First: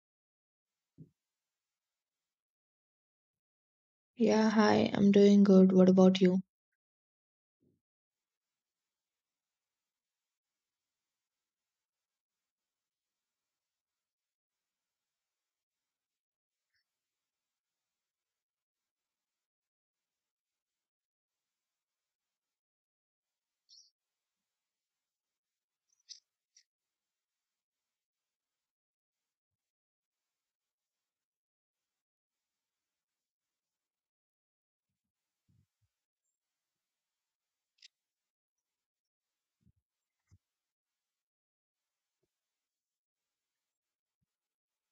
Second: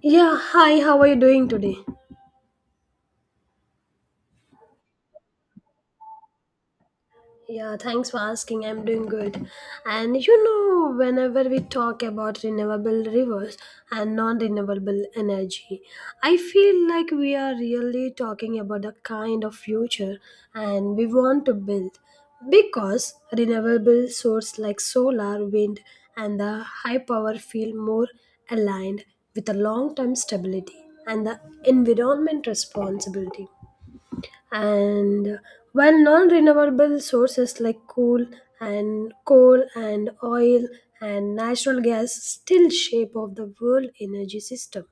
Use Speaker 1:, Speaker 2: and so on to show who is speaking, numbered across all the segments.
Speaker 1: Yeah, hi, how are you doing today?
Speaker 2: Yeah, hi, I'm doing good. What about you?
Speaker 1: Yeah, thanks for asking. I'm doing good. Whenever we talk about renewable rivers and non renewable energy, I feel like we are really talking about the kind of future and we want to build, because renewable sources like solar, wind, and the high power feel more aligned with the long term stability and the environment responsibility. And while non-renewable sources like coal and oil and natural gas still shape of the world energy system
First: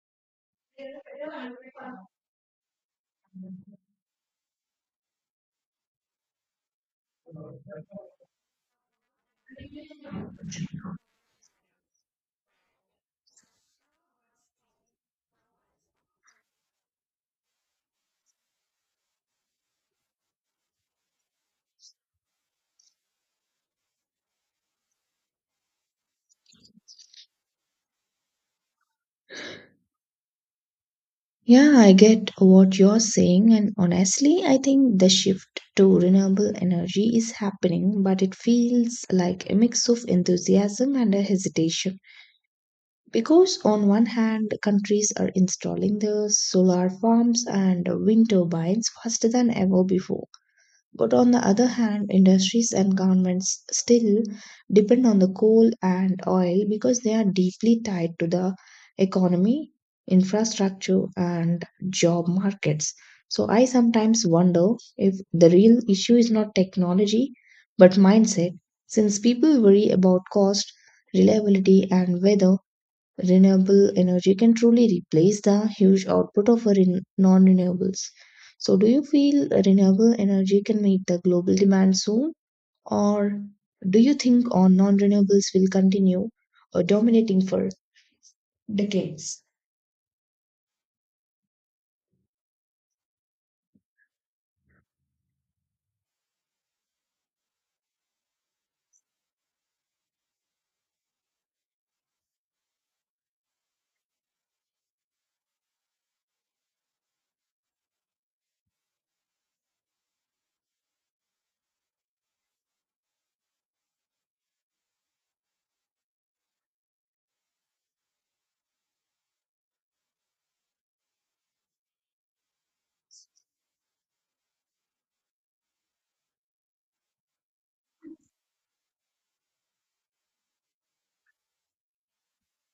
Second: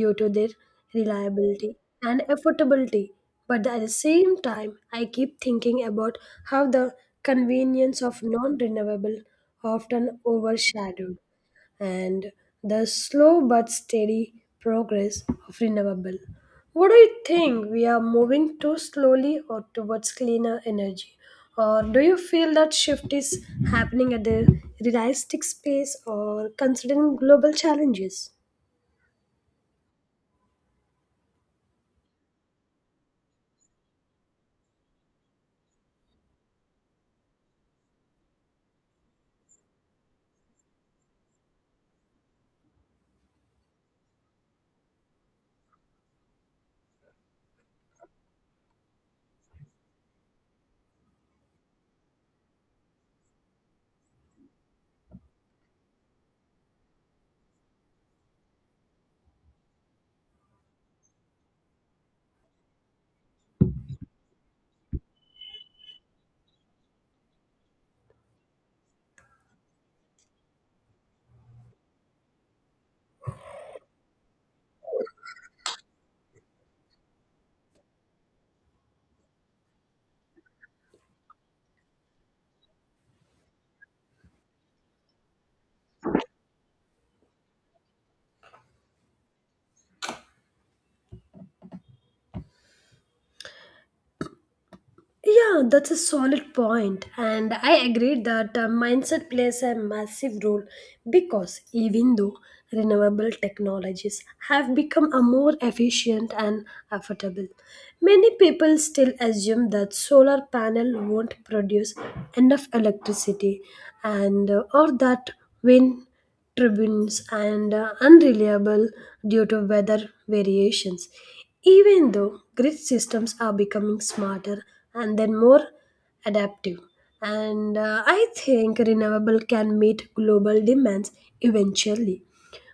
Speaker 1: due to their reliability and affordability. But at the same time, I keep thinking about how the convenience of non renewable often overshadowed and the slow but steady progress of renewable. What do you think? We are moving too slowly or towards cleaner energy? Or do you feel that shift is happening at a realistic pace or considering global challenges?
Speaker 2: Yeah, I get what you're saying, and honestly, I think the shift to renewable energy is happening, but it feels like a mix of enthusiasm and a hesitation. Because, on one hand, countries are installing the solar farms and wind turbines faster than ever before. But on the other hand, industries and governments still depend on the coal and oil because they are deeply tied to the economy, infrastructure, and job markets. So I sometimes wonder if the real issue is not technology but mindset, since people worry about cost, reliability, and whether renewable energy can truly replace the huge output of non-renewables. So, do you feel renewable energy can meet the global demand soon, or do you think on non-renewables will continue dominating for decades?
Speaker 1: Yeah, that's a solid point, and I agree that mindset plays a massive role, because even though renewable technologies have become a more efficient and affordable, many people still assume that solar panel won't produce enough electricity, and or that wind tribunes and unreliable due to weather variations. Even though grid systems are becoming smarter and then more adaptive, and I think renewable can meet global demands eventually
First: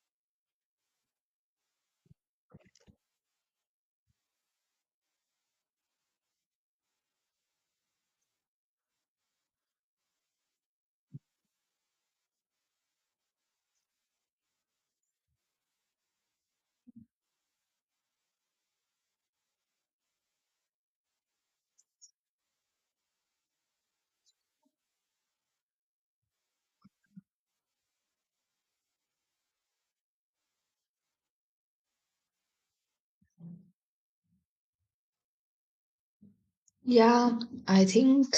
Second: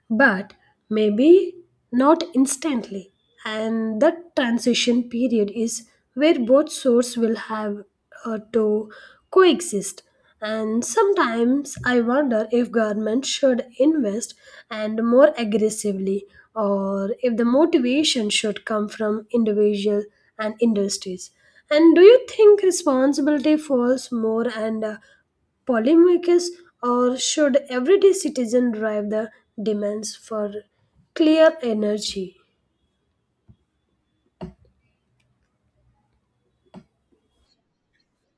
Speaker 1: but maybe not instantly. And that transition period is where both sorts will have to coexist. And sometimes I wonder if government should invest and more aggressively, or if the motivation should come from individual and industries. And do you think responsibility falls more and policymakers, or should everyday citizen drive the demands for clear energy?
Speaker 2: Yeah, I think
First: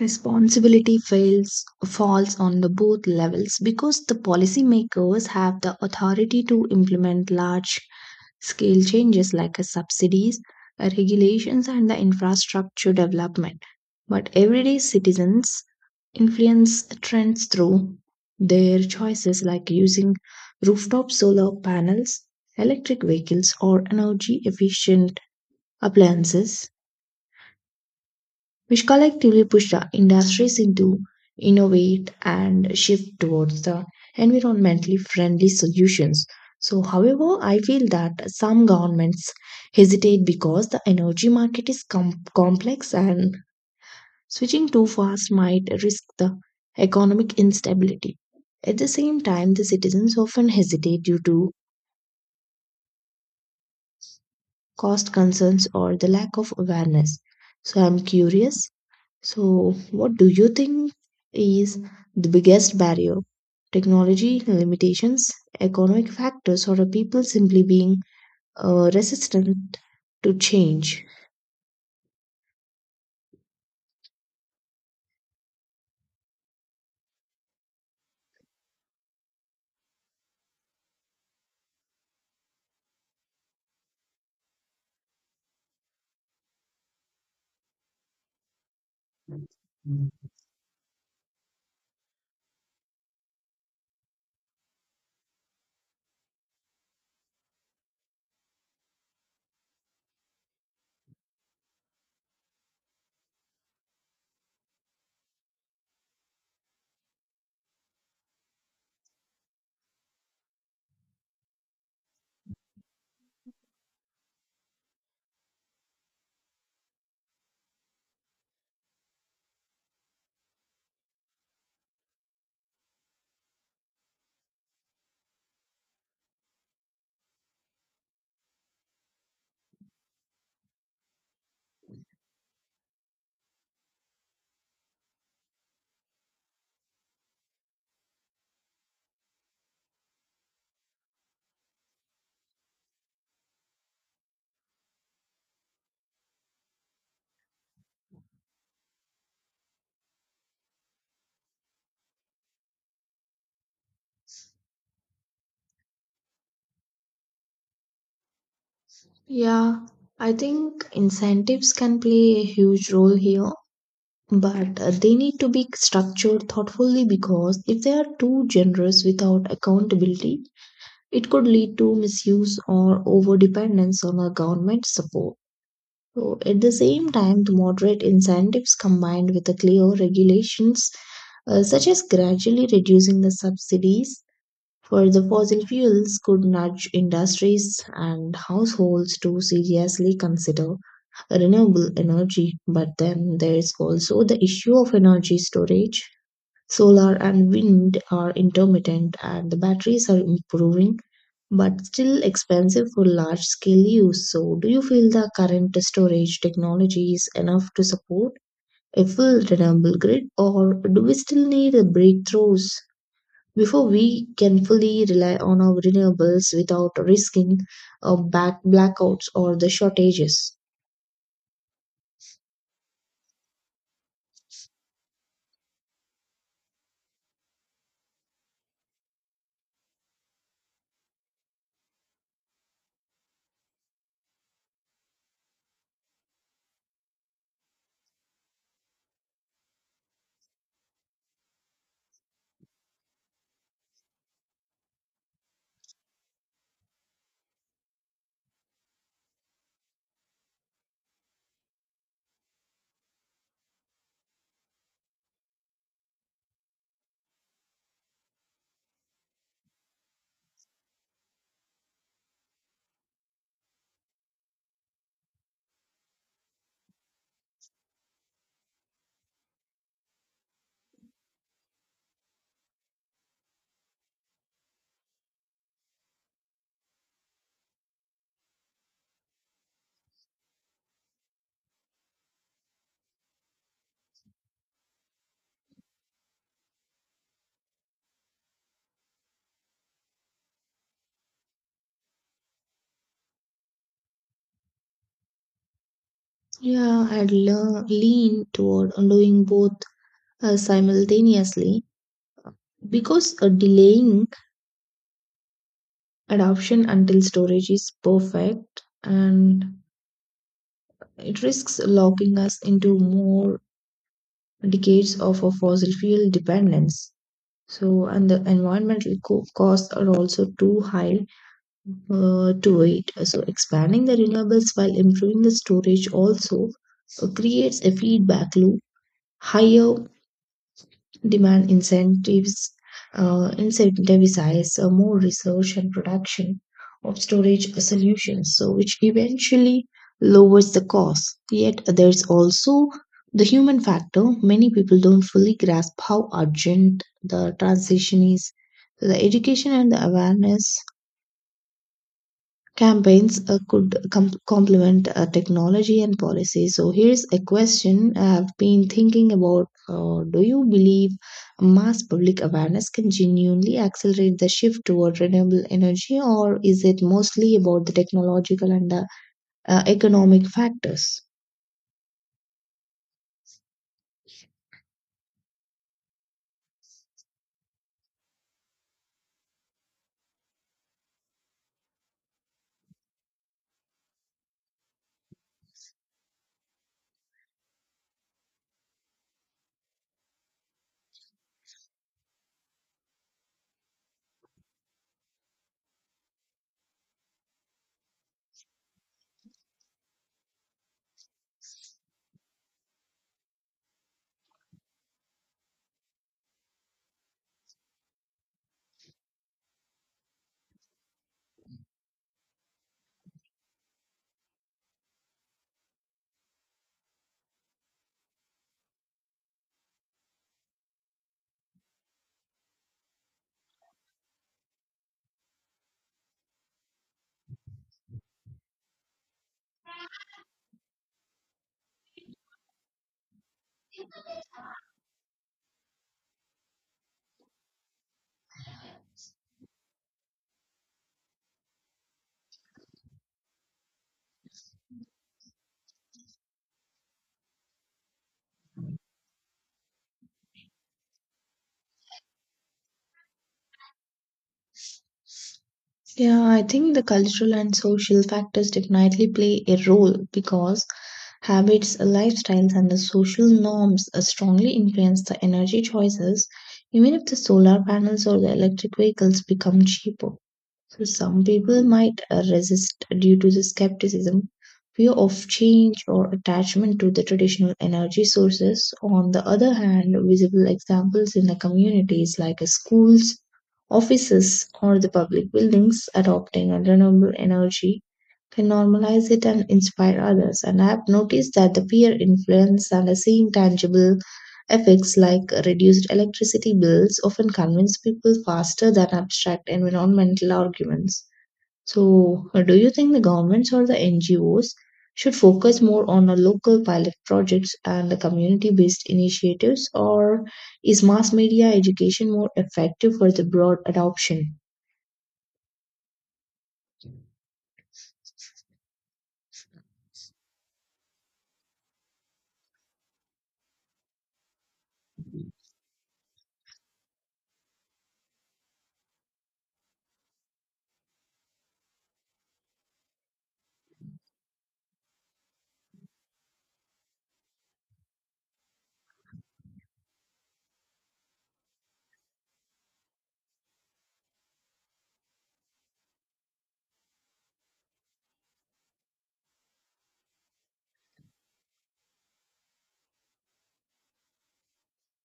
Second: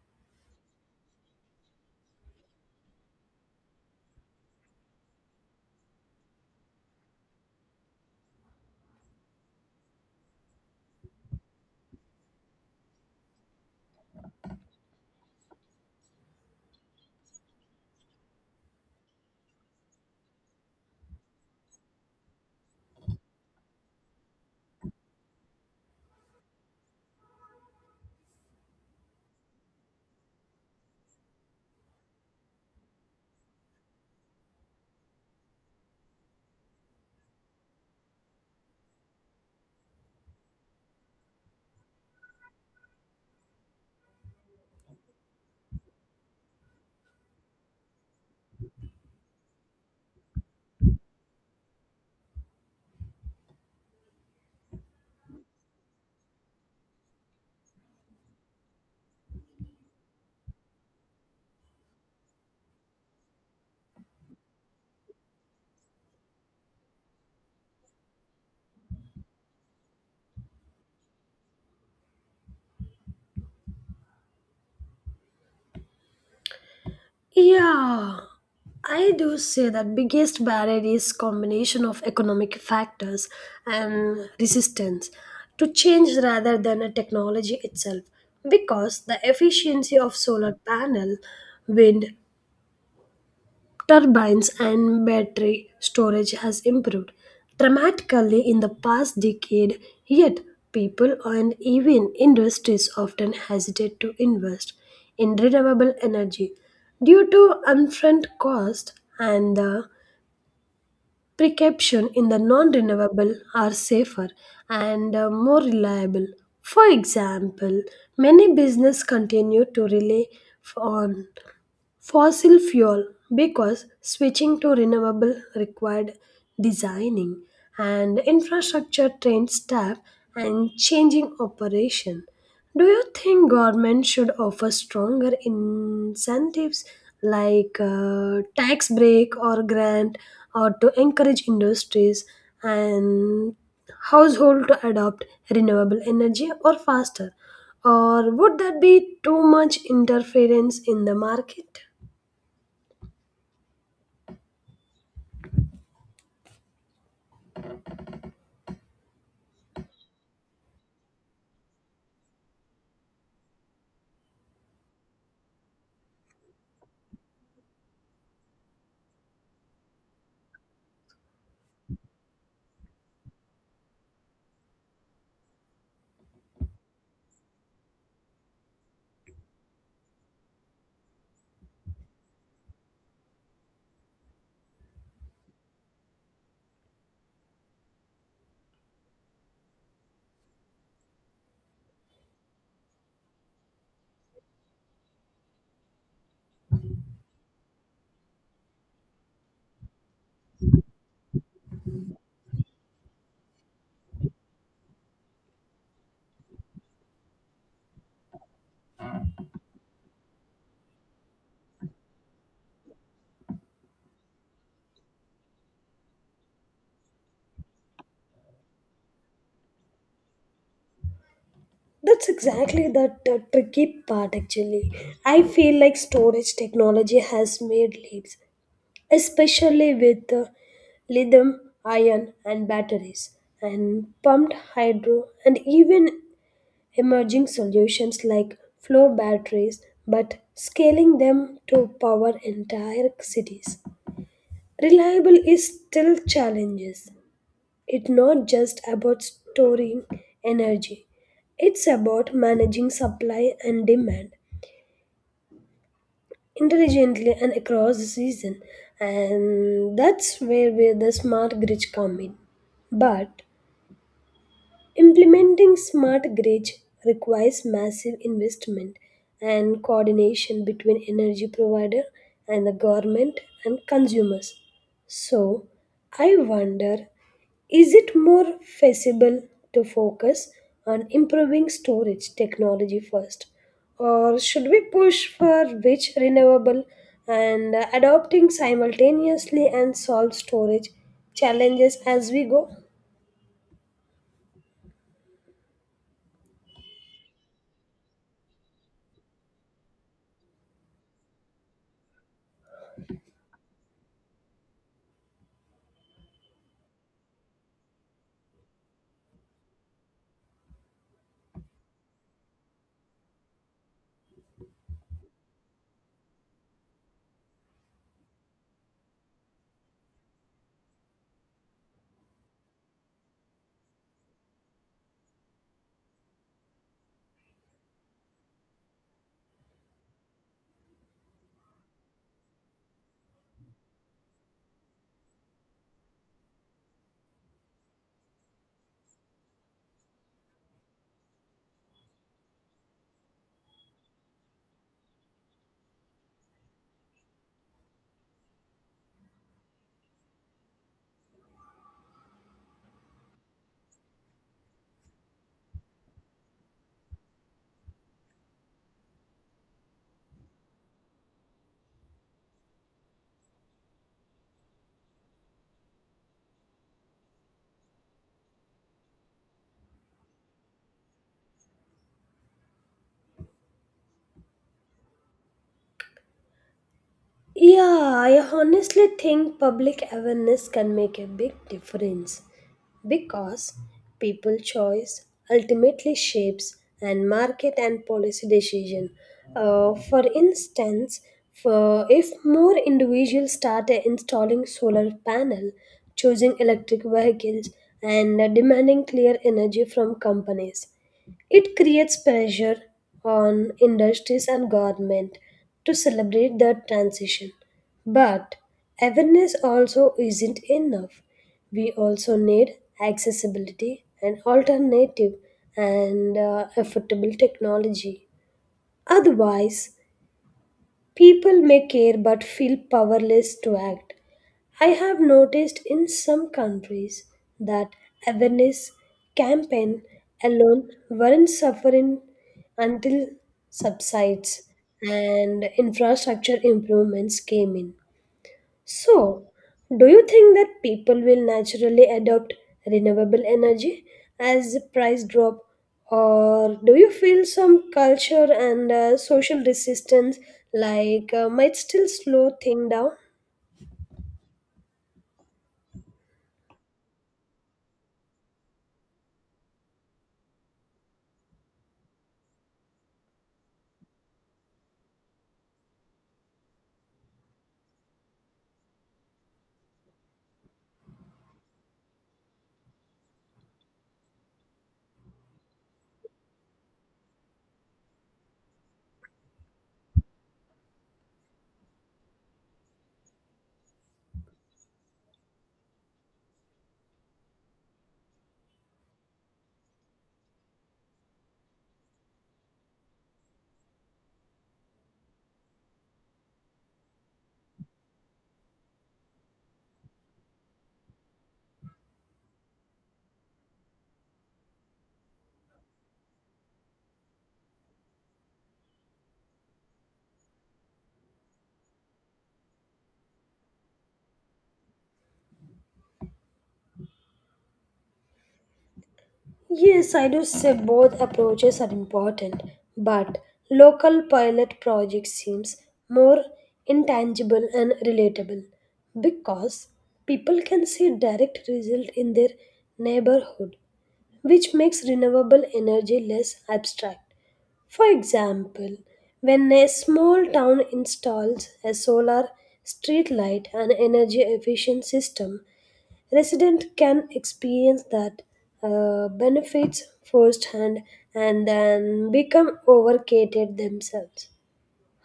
Speaker 2: responsibility fails falls on the both levels because the policymakers have the authority to implement large Scale changes like a subsidies, a regulations, and the infrastructure development. But everyday citizens influence trends through their choices like using rooftop solar panels, electric vehicles, or energy efficient appliances which collectively push the industries into innovate and shift towards the environmentally friendly solutions. So, however, I feel that some governments hesitate because the energy market is complex and switching too fast might risk the economic instability. At the same time, the citizens often hesitate due to cost concerns or the lack of awareness. So, I'm curious. So, what do you think is the biggest barrier? Technology limitations, economic factors, or are people simply being resistant to change?
Speaker 1: Yeah, I do say that biggest barrier is combination of economic factors and resistance to change rather than a technology itself, because the efficiency of solar panel, wind turbines and battery storage has improved dramatically in the past decade, yet people and even industries often hesitate to invest in renewable energy due to upfront cost and the precaution in the non-renewable are safer and more reliable. For example, many business continue to rely on fossil fuel because switching to renewable required designing and infrastructure trained staff and changing operation. Do you think government should offer stronger incentives like tax break or grant, or to encourage industries and household to adopt renewable energy or faster, or would that be too much interference in the market?
Speaker 2: Yeah, I think incentives can play a huge role here, but they need to be structured thoughtfully because if they are too generous without accountability, it could lead to misuse or overdependence on a government support. So at the same time, the moderate incentives combined with the clear regulations, such as gradually reducing the subsidies for the fossil fuels, could nudge industries and households to seriously consider renewable energy. But then there is also the issue of energy storage. Solar and wind are intermittent, and the batteries are improving but still expensive for large scale use. So, do you feel the current storage technology is enough to support a full renewable grid, or do we still need a breakthroughs before we can fully rely on our renewables without risking back blackouts or the shortages?
Speaker 1: That's exactly that tricky part actually. I feel like storage technology has made leaps, especially with lithium ion and batteries and pumped hydro and even emerging solutions like flow batteries, but scaling them to power entire cities reliable is still challenges. It's not just about storing energy, it's about managing supply and demand intelligently and across the season. And that's where the smart grids come in. But implementing smart grids requires massive investment and coordination between energy provider and the government and consumers. So, I wonder, is it more feasible to focus on improving storage technology first, or should we push for which renewable and adopting simultaneously and solve storage challenges as we go?
Speaker 2: Yeah, lean toward doing both simultaneously because delaying adoption until storage is perfect and It risks locking us into more decades of a fossil fuel dependence. So, and the environmental costs are also too high to wait. So, expanding the renewables while improving the storage also creates a feedback loop. Higher demand incentives Incentivize more research and production of storage solutions, so which eventually lowers the cost. Yet there's also the human factor. Many people don't fully grasp how urgent the transition is. So the education and the awareness campaigns complement technology and policy. So here's a question I've been thinking about. Do you believe mass public awareness can genuinely accelerate the shift toward renewable energy, or is it mostly about the technological and economic factors?
Speaker 1: Yeah, I honestly think public awareness can make a big difference, because people choice ultimately shapes and market and policy decision. For instance, for if more individuals start installing solar panel, choosing electric vehicles, and demanding clear energy from companies, it creates pressure on industries and government to celebrate that transition. But awareness also isn't enough. We also need accessibility and alternative and affordable technology. Otherwise, people may care but feel powerless to act. I have noticed in some countries that awareness campaign alone weren't suffering until subsides and infrastructure improvements came in. So, do you think that people will naturally adopt renewable energy as the price drop, or do you feel some culture and social resistance like might still slow things down?
Speaker 2: Yeah, I think the cultural and social factors definitely play a role because habits, lifestyles, and the social norms strongly influence the energy choices, even if the solar panels or the electric vehicles become cheaper. So some people might resist due to the skepticism, fear of change, or attachment to the traditional energy sources. On the other hand, visible examples in the communities like schools, offices, or the public buildings adopting a renewable energy can normalize it and inspire others. And I have noticed that the peer influence and the seeing tangible Effects like reduced electricity bills often convince people faster than abstract environmental arguments. So, do you think the governments or the NGOs should focus more on the local pilot projects and the community based initiatives, or is mass media education more effective for the broad adoption?
Speaker 1: Yes, I do say both approaches are important, but local pilot project seems more intangible and relatable because people can see direct result in their neighborhood, which makes renewable energy less abstract. For example, when a small town installs a solar street light and energy efficient system, resident can experience that benefits firsthand and then become overcated themselves.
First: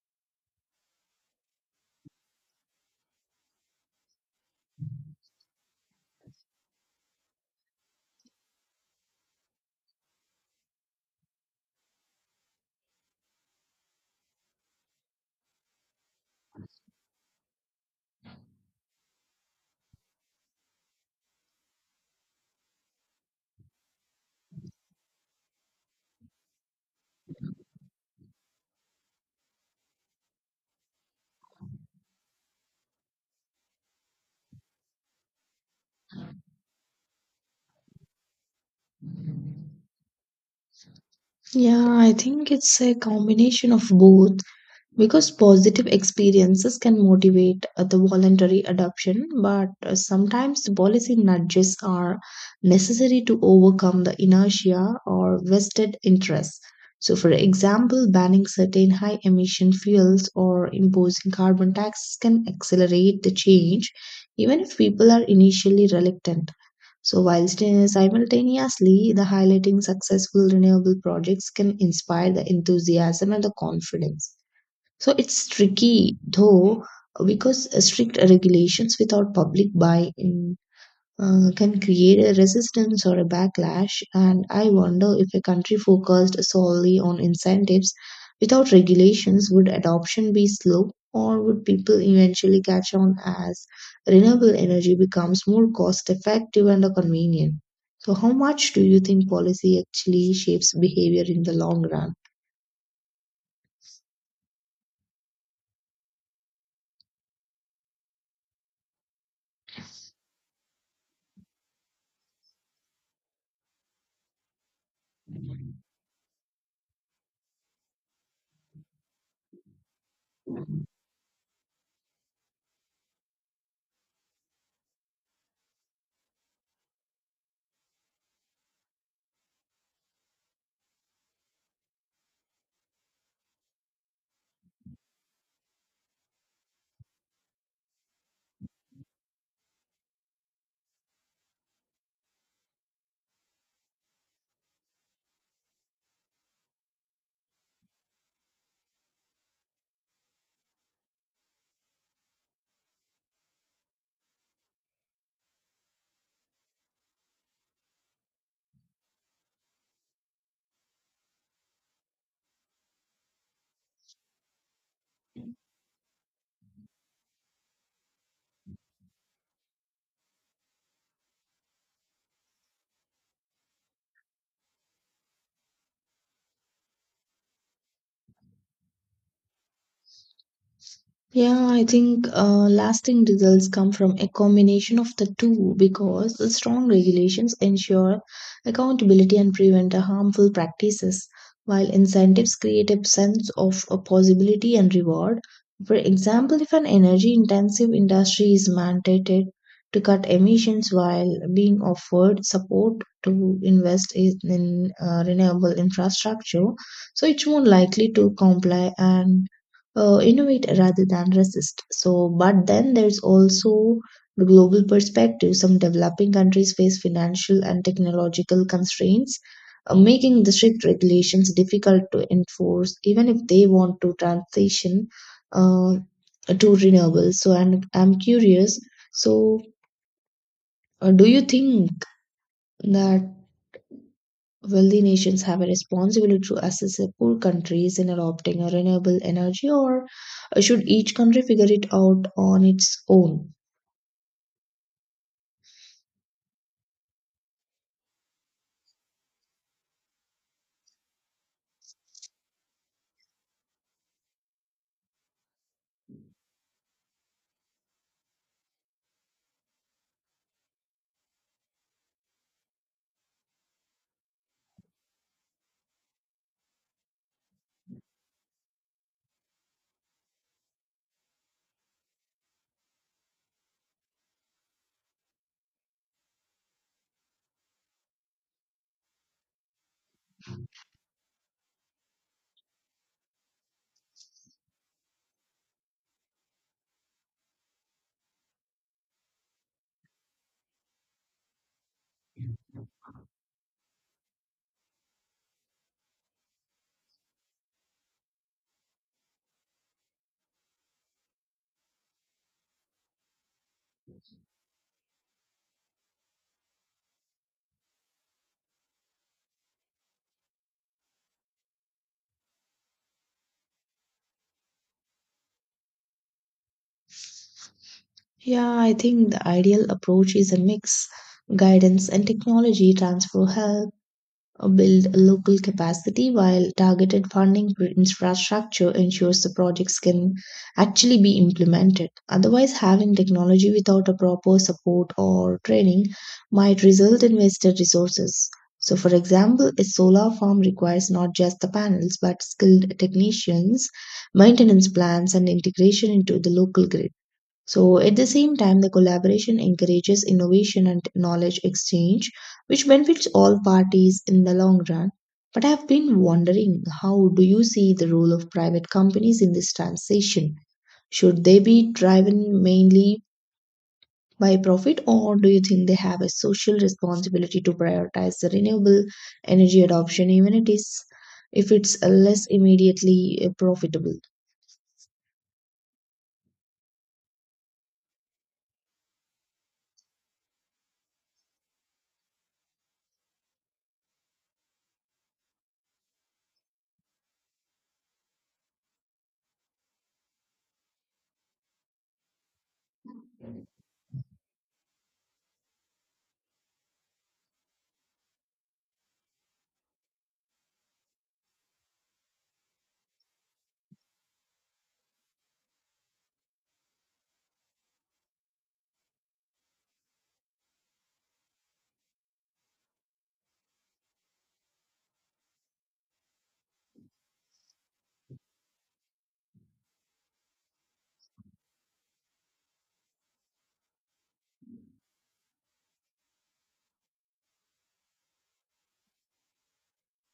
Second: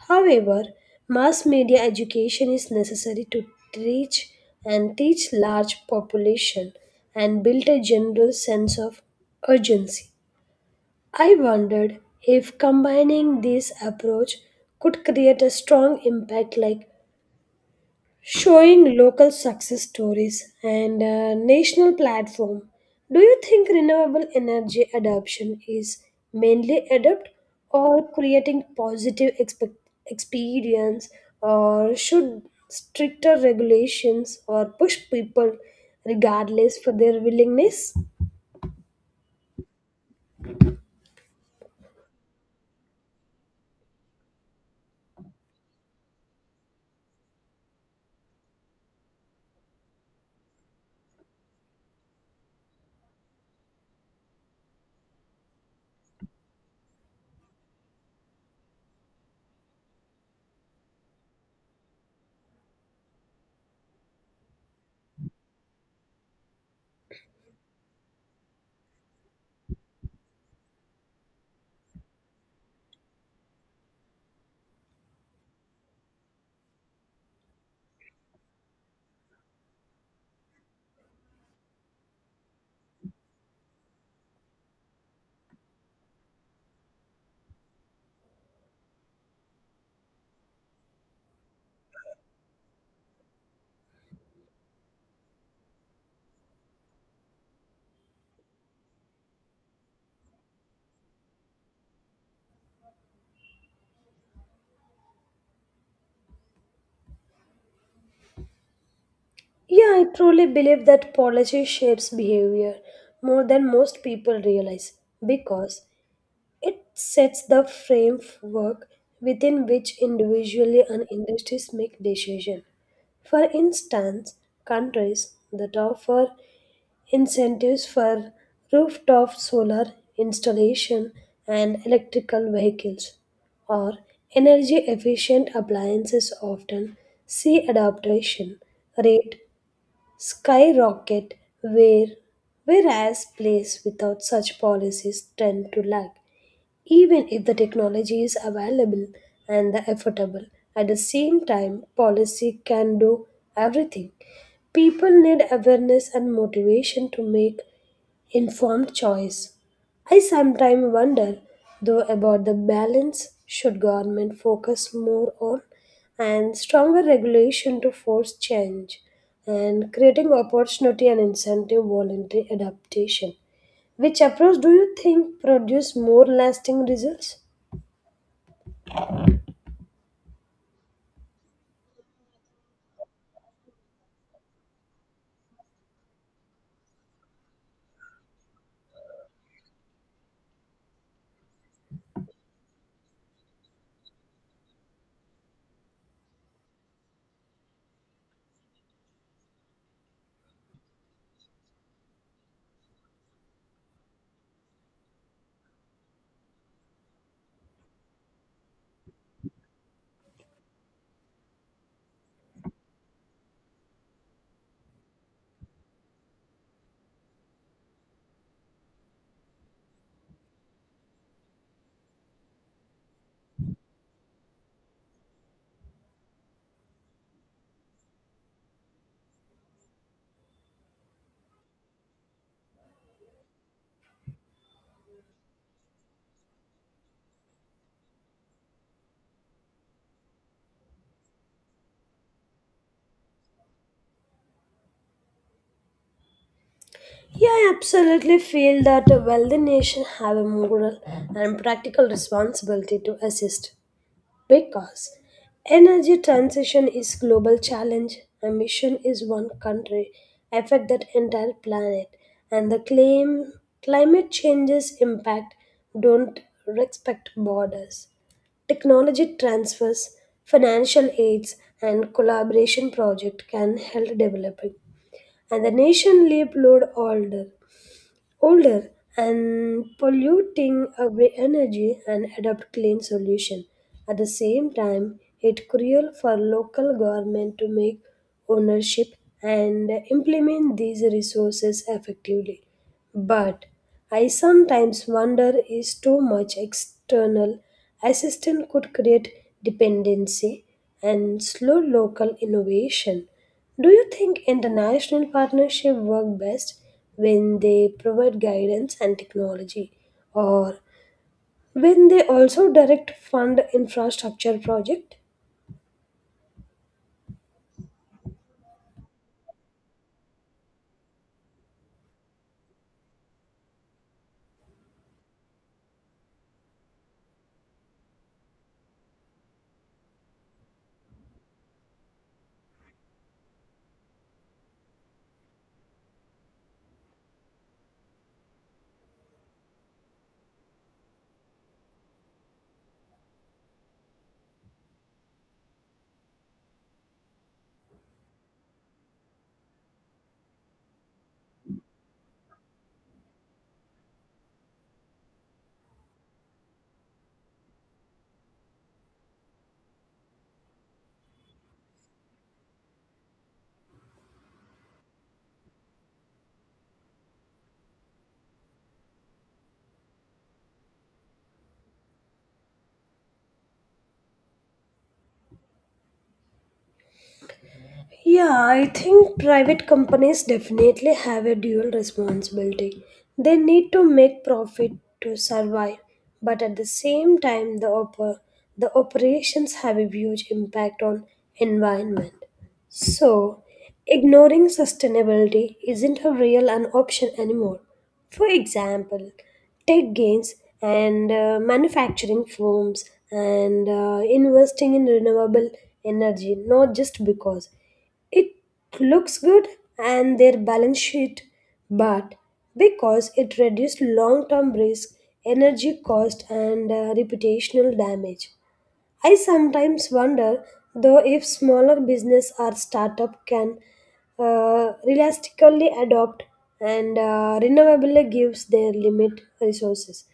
Speaker 1: However, mass media education is necessary to reach and teach large population and build a general sense of urgency. I wondered if combining this approach could create a strong impact, like showing local success stories and a national platform. Do you think renewable energy adoption is mainly adept or creating positive experience, or should stricter regulations or push people regardless for their willingness?
Speaker 2: Yeah, I think it's a combination of both, because positive experiences can motivate the voluntary adoption, but sometimes the policy nudges are necessary to overcome the inertia or vested interests. So, for example, banning certain high emission fuels or imposing carbon taxes can accelerate the change, even if people are initially reluctant. So, while simultaneously, the highlighting successful renewable projects can inspire the enthusiasm and the confidence. So it's tricky though because strict regulations without public buy-in can create a resistance or a backlash. And I wonder if a country focused solely on incentives without regulations, would adoption be slow or would people eventually catch on as renewable energy becomes more cost effective and convenient? So, how much do you think policy actually shapes behavior in the long run?
Speaker 1: Yeah, I truly believe that policy shapes behavior more than most people realize, because it sets the framework within which individually and industries make decisions. For instance, countries that offer incentives for rooftop solar installation and electrical vehicles or energy efficient appliances often see adoption rate skyrocket, where whereas places without such policies tend to lag, even if the technology is available and the affordable. At the same time policy can do everything. People need awareness and motivation to make informed choice. I sometimes wonder though about the balance, should government focus more on and stronger regulation to force change and creating opportunity and incentive voluntary adaptation. Which approach do you think produce more lasting results?
Speaker 2: Yeah, I think lasting results come from a combination of the two because the strong regulations ensure accountability and prevent the harmful practices, while incentives create a sense of a possibility and reward. For example, if an energy intensive industry is mandated to cut emissions while being offered support to invest in renewable infrastructure, so it's more likely to comply and innovate rather than resist. So, but then there's also the global perspective. Some developing countries face financial and technological constraints, making the strict regulations difficult to enforce, even if they want to transition uh, to renewables. So, and I'm curious. So, do you think that Wealthy nations have a responsibility to assist their poor countries in adopting a renewable energy, or should each country figure it out on its own?
Speaker 1: Yeah, I absolutely feel that a wealthy nation have a moral and practical responsibility to assist, because energy transition is global challenge, emission is one country affect that entire planet, and the claim climate change's impact don't respect borders. Technology transfers, financial aids, and collaboration project can help developing and the nation leap load older and polluting our energy and adopt clean solution. At the same time, it cruel for local government to make ownership and implement these resources effectively. But I sometimes wonder, is too much external assistance could create dependency and slow local innovation. Do you think international partnerships work best when they provide guidance and technology, or when they also direct fund infrastructure project?
Speaker 2: Yeah, I think the ideal approach is a mix guidance and technology transfer help build local capacity while targeted funding for infrastructure ensures the projects can actually be implemented. Otherwise, having technology without a proper support or training might result in wasted resources. So, for example, a solar farm requires not just the panels but skilled technicians, maintenance plans, and integration into the local grid. So, at the same time, the collaboration encourages innovation and knowledge exchange, which benefits all parties in the long run. But I've been wondering how do you see the role of private companies in this transition? Should they be driven mainly by profit, or do you think they have a social responsibility to prioritize the renewable energy adoption, even it is if it's less immediately profitable?
Speaker 1: Yeah, I think private companies definitely have a dual responsibility. They need to make profit to survive, but at the same time the operations have a huge impact on environment. So, ignoring sustainability isn't a real an option anymore. For example, tech gains and manufacturing firms and investing in renewable energy, not just because it looks good and their balance sheet, but because it reduced long term risk, energy cost, and reputational damage. I sometimes wonder, though, if smaller business or startup can realistically adopt and renewably gives their limit resources.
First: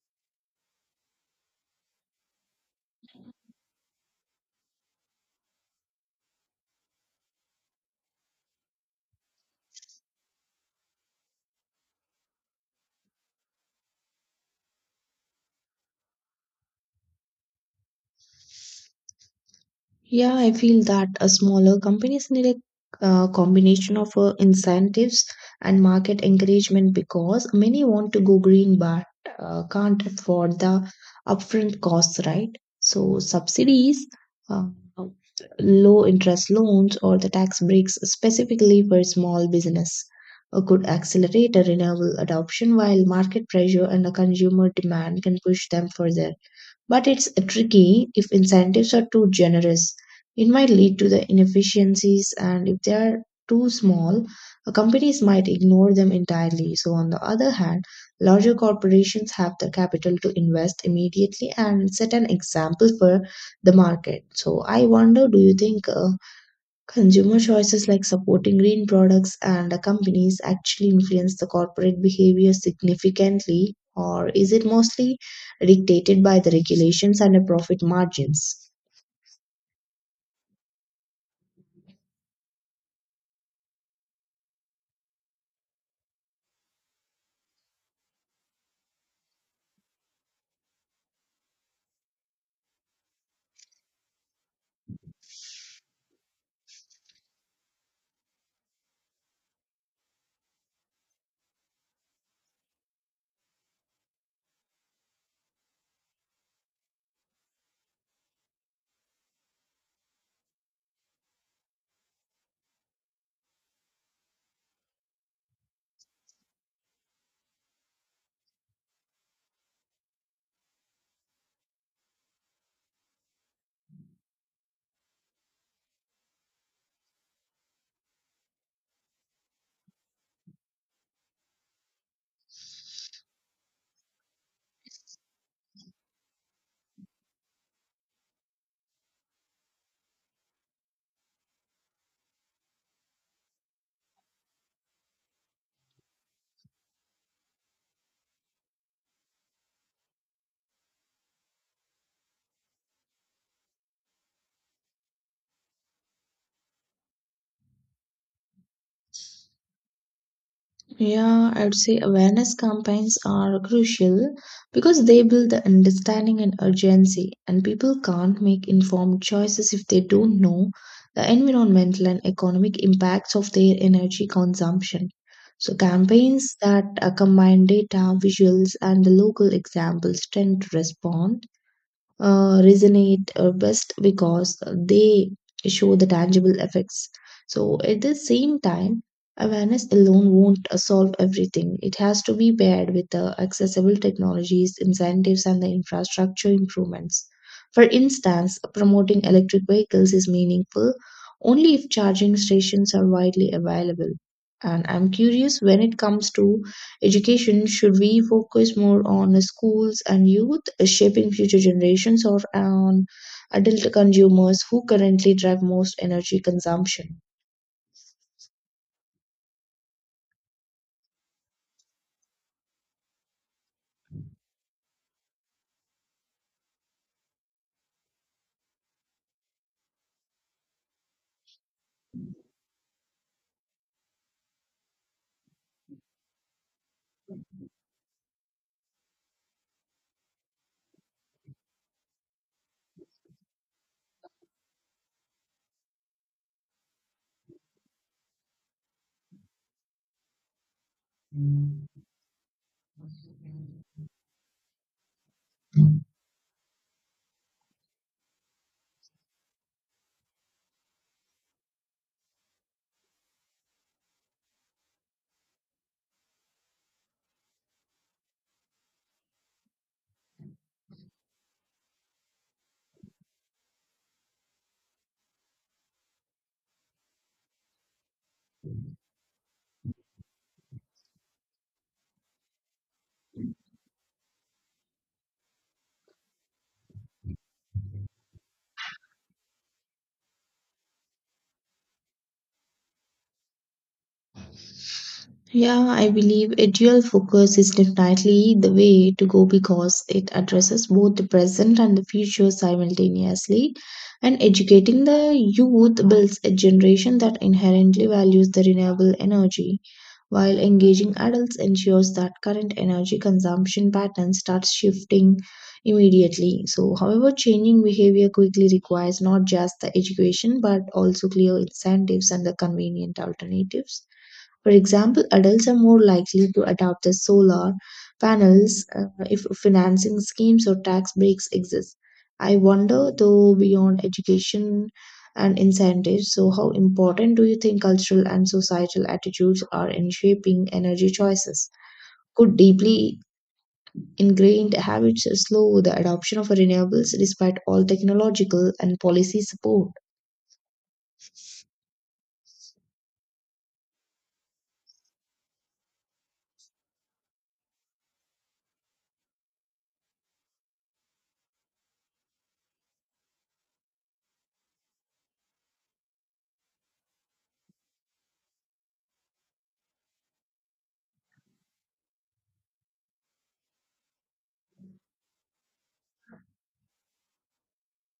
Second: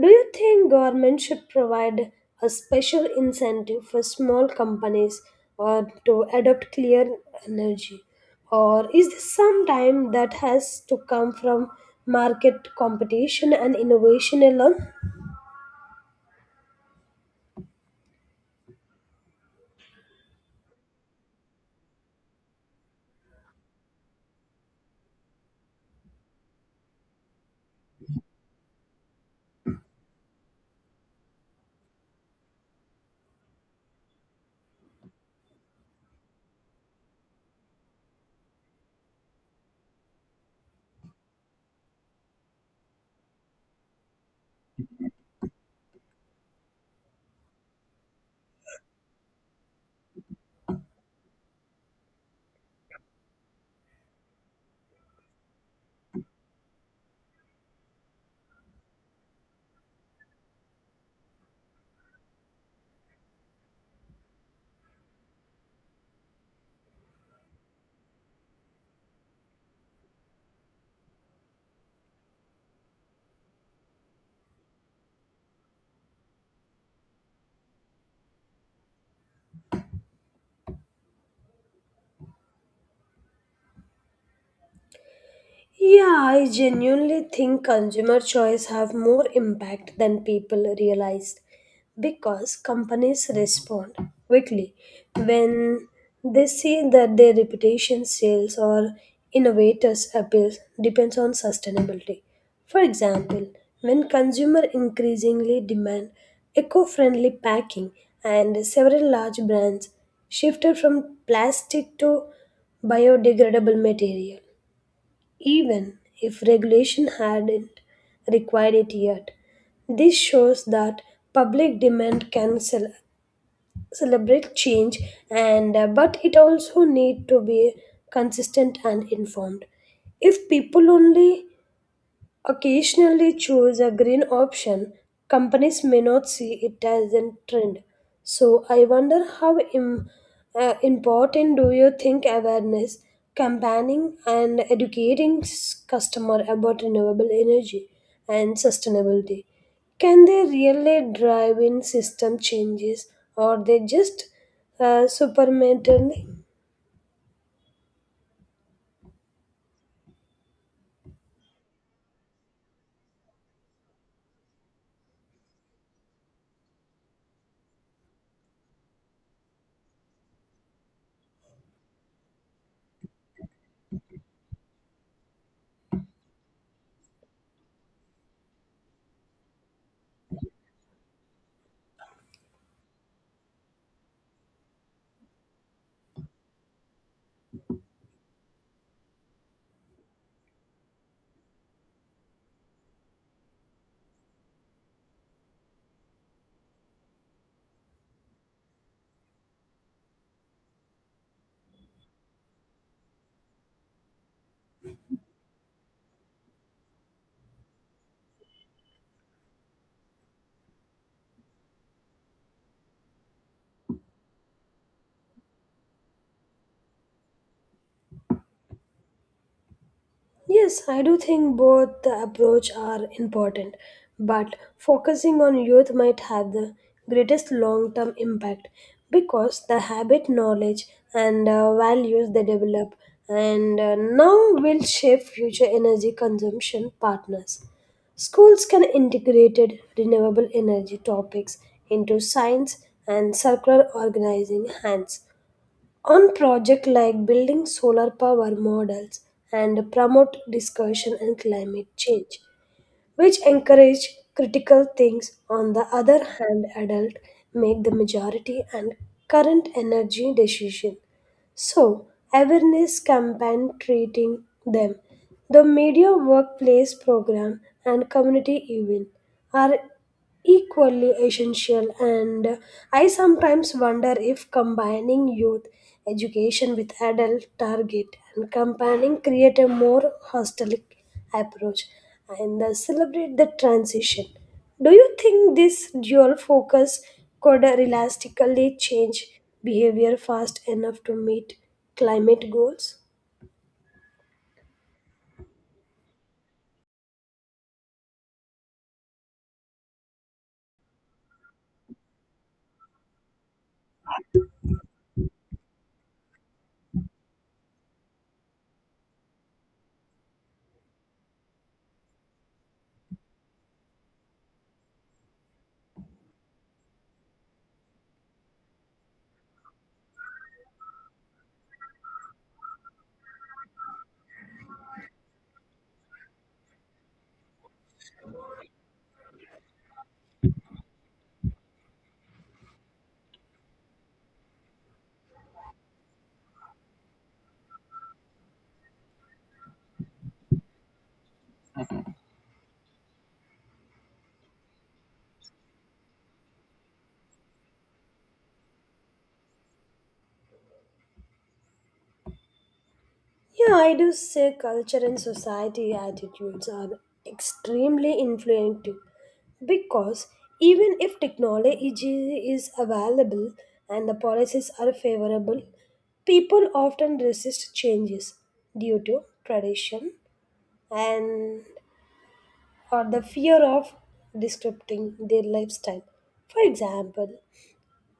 Speaker 1: Do you think government should provide a special incentive for small companies or to adopt clear energy? Or is this sometime that has to come from market competition and innovation alone?
Speaker 2: Yeah, I feel that a smaller companies need a combination of incentives and market encouragement because many want to go green but can't afford the upfront costs, right? So subsidies, uh, low interest loans, or the tax breaks specifically for small business could accelerate a renewable adoption while market pressure and the consumer demand can push them further. But it's tricky if incentives are too generous. It might lead to the inefficiencies, and if they are too small, companies might ignore them entirely. So, on the other hand, larger corporations have the capital to invest immediately and set an example for the market. So, I wonder, do you think Consumer choices like supporting green products and companies actually influence the corporate behavior significantly, or is it mostly dictated by the regulations and the profit margins?
Speaker 1: Yeah, I genuinely think consumer choice have more impact than people realize, because companies respond quickly when they see that their reputation, sales, or innovators' appeals depends on sustainability. For example, when consumer increasingly demand eco-friendly packing and several large brands shifted from plastic to biodegradable material even if regulation hadn't required it yet. This shows that public demand can celebrate change, and but it also need to be consistent and informed. If people only occasionally choose a green option, companies may not see it as a trend. So I wonder how important do you think awareness, campaigning, and educating customer about renewable energy and sustainability, can they really drive in system changes, or they just supernaturally.
Speaker 2: Yeah, I would say awareness campaigns are crucial because they build the understanding and urgency, and people can't make informed choices if they don't know the environmental and economic impacts of their energy consumption. So, campaigns that combine data, visuals, and the local examples tend to respond resonate best because they show the tangible effects. So, at the same time, awareness alone won't solve everything. It has to be paired with the accessible technologies, incentives, and the infrastructure improvements. For instance, promoting electric vehicles is meaningful only if charging stations are widely available. And I'm curious when it comes to Education, should we focus more on schools and youth, shaping future generations, or on adult consumers who currently drive most energy consumption.
Speaker 1: Yes, I do think both the approach are important, but focusing on youth might have the greatest long-term impact, because the habit, knowledge, and values they develop and now will shape future energy consumption partners. Schools can integrate renewable energy topics into science and circular organizing hands on projects like building solar power models and promote discussion and climate change, which encourage critical things. On the other hand, adults make the majority and current energy decision. So, awareness campaign treating them, the media workplace program and community event are equally essential. And I sometimes wonder if combining youth education with adult target and campaigning create a more holistic approach and celebrate the transition. Do you think this dual focus could realistically change behavior fast enough to meet climate goals?
Speaker 2: Yeah, I believe a dual focus is definitely the way to go because it addresses both the present and the future simultaneously. And educating the youth builds a generation that inherently values the renewable energy while engaging adults ensures that current energy consumption patterns start shifting immediately. So, however, changing behavior quickly requires not just the education but also clear incentives and the convenient alternatives. For example, adults are more likely to adopt the solar panels if financing schemes or tax breaks exist. I wonder, though, beyond education and incentives, so how important do you think cultural and societal attitudes are in shaping energy choices? Could deeply ingrained habits slow the adoption of renewables despite all technological and policy support?
Speaker 1: Yeah, I do say culture and society attitudes are extremely influential, because even if technology is available and the policies are favorable, people often resist changes due to tradition and or the fear of disrupting their lifestyle. For example,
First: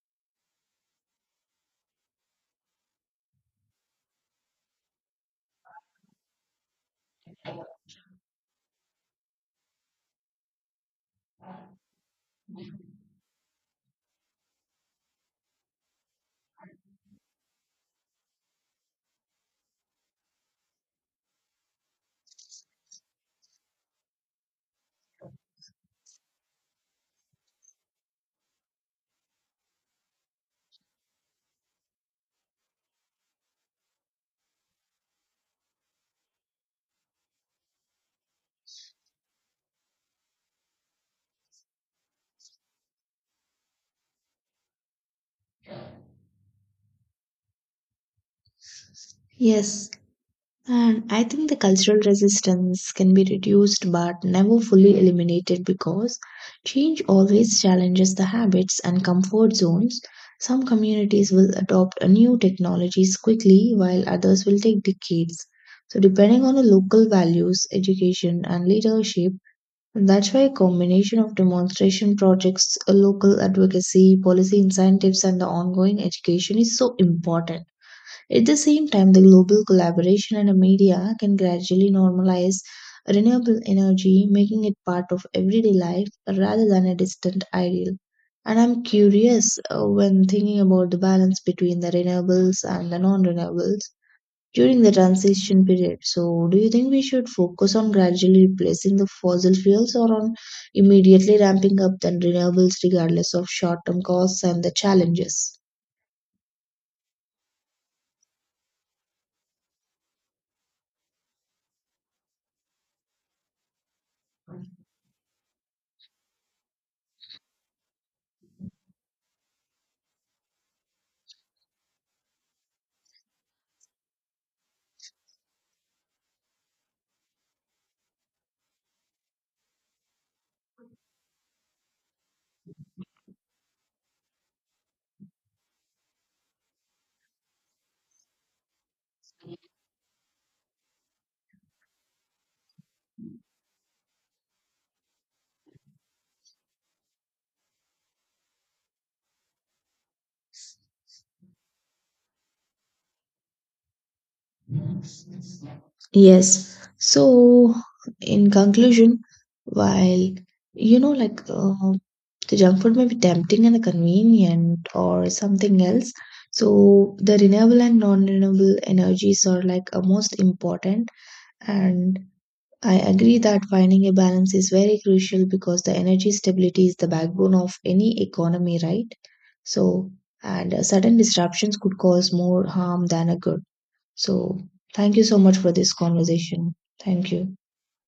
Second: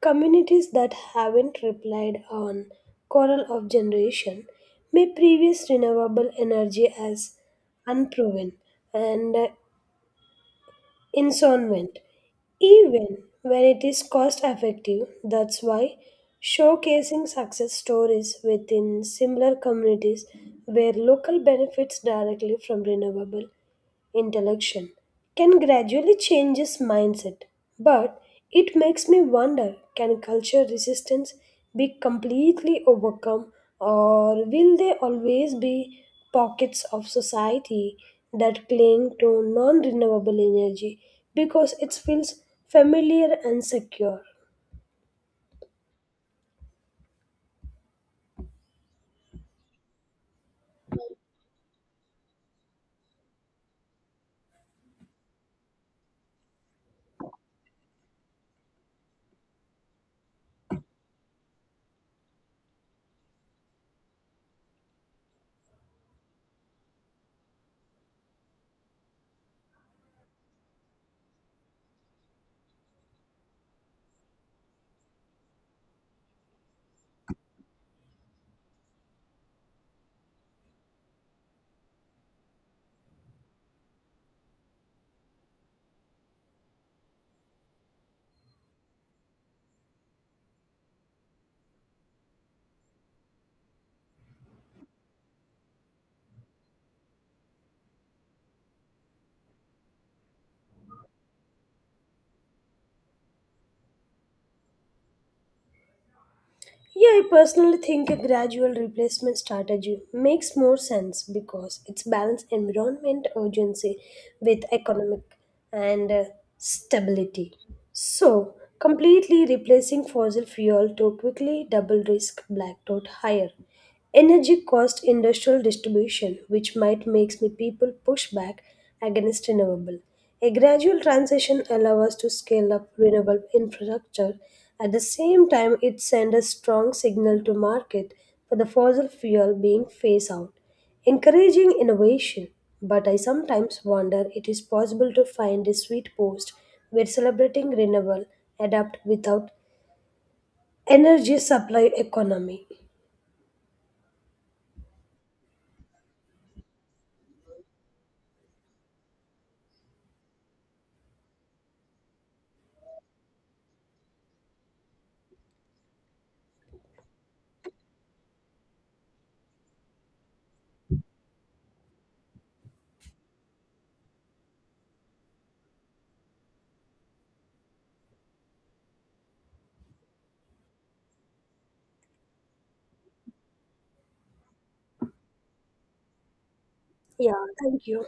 Speaker 1: communities that haven't relied on coral of generation may previous renewable energy as unproven and insolvent, even when it is cost effective. That's why showcasing success stories within similar communities where local benefits directly from renewable intellection can gradually change his mindset. But it makes me wonder, can culture resistance be completely overcome, or will there always be pockets of society that cling to non renewable energy because it feels familiar and secure?
Speaker 2: Yes. And I think the cultural resistance can be reduced but never fully eliminated because change always challenges the habits and comfort zones. Some communities will adopt a new technologies quickly while others will take decades. So depending on the local values, education and leadership, that's why a combination of demonstration projects, a local advocacy, policy incentives and the ongoing education is so important. At the same time, the global collaboration and the media can gradually normalize renewable energy, making it part of everyday life rather than a distant ideal. And I'm curious, when thinking about the balance between the renewables and the non renewables during the transition period. So, do you think we should focus on gradually replacing the fossil fuels or on immediately ramping up the renewables regardless of short term costs and the challenges?
Speaker 1: Yeah, I personally think a gradual replacement strategy makes more sense, because it's balanced environment urgency with economic and stability. So, completely replacing fossil fuel to quickly double risk blackout higher. Energy cost industrial distribution, which might makes me people push back against renewable. A gradual transition allows us to scale up renewable infrastructure. At the same time, it sends a strong signal to market for the fossil fuel being phased out, encouraging innovation. But I sometimes wonder it is possible to find a sweet post where celebrating renewable adapt without energy supply economy.
Speaker 2: Yes. So, in conclusion, while you know, like uh, the junk food may be tempting and convenient or something else, so the renewable and non-renewable energies are like most important. And I agree that finding a balance is very crucial because the energy stability is the backbone of any economy, right? So, and sudden disruptions could cause more harm than a good. So, thank you so much for this conversation. Thank
Speaker 1: Yeah,
Speaker 2: you.
Speaker 1: thank you.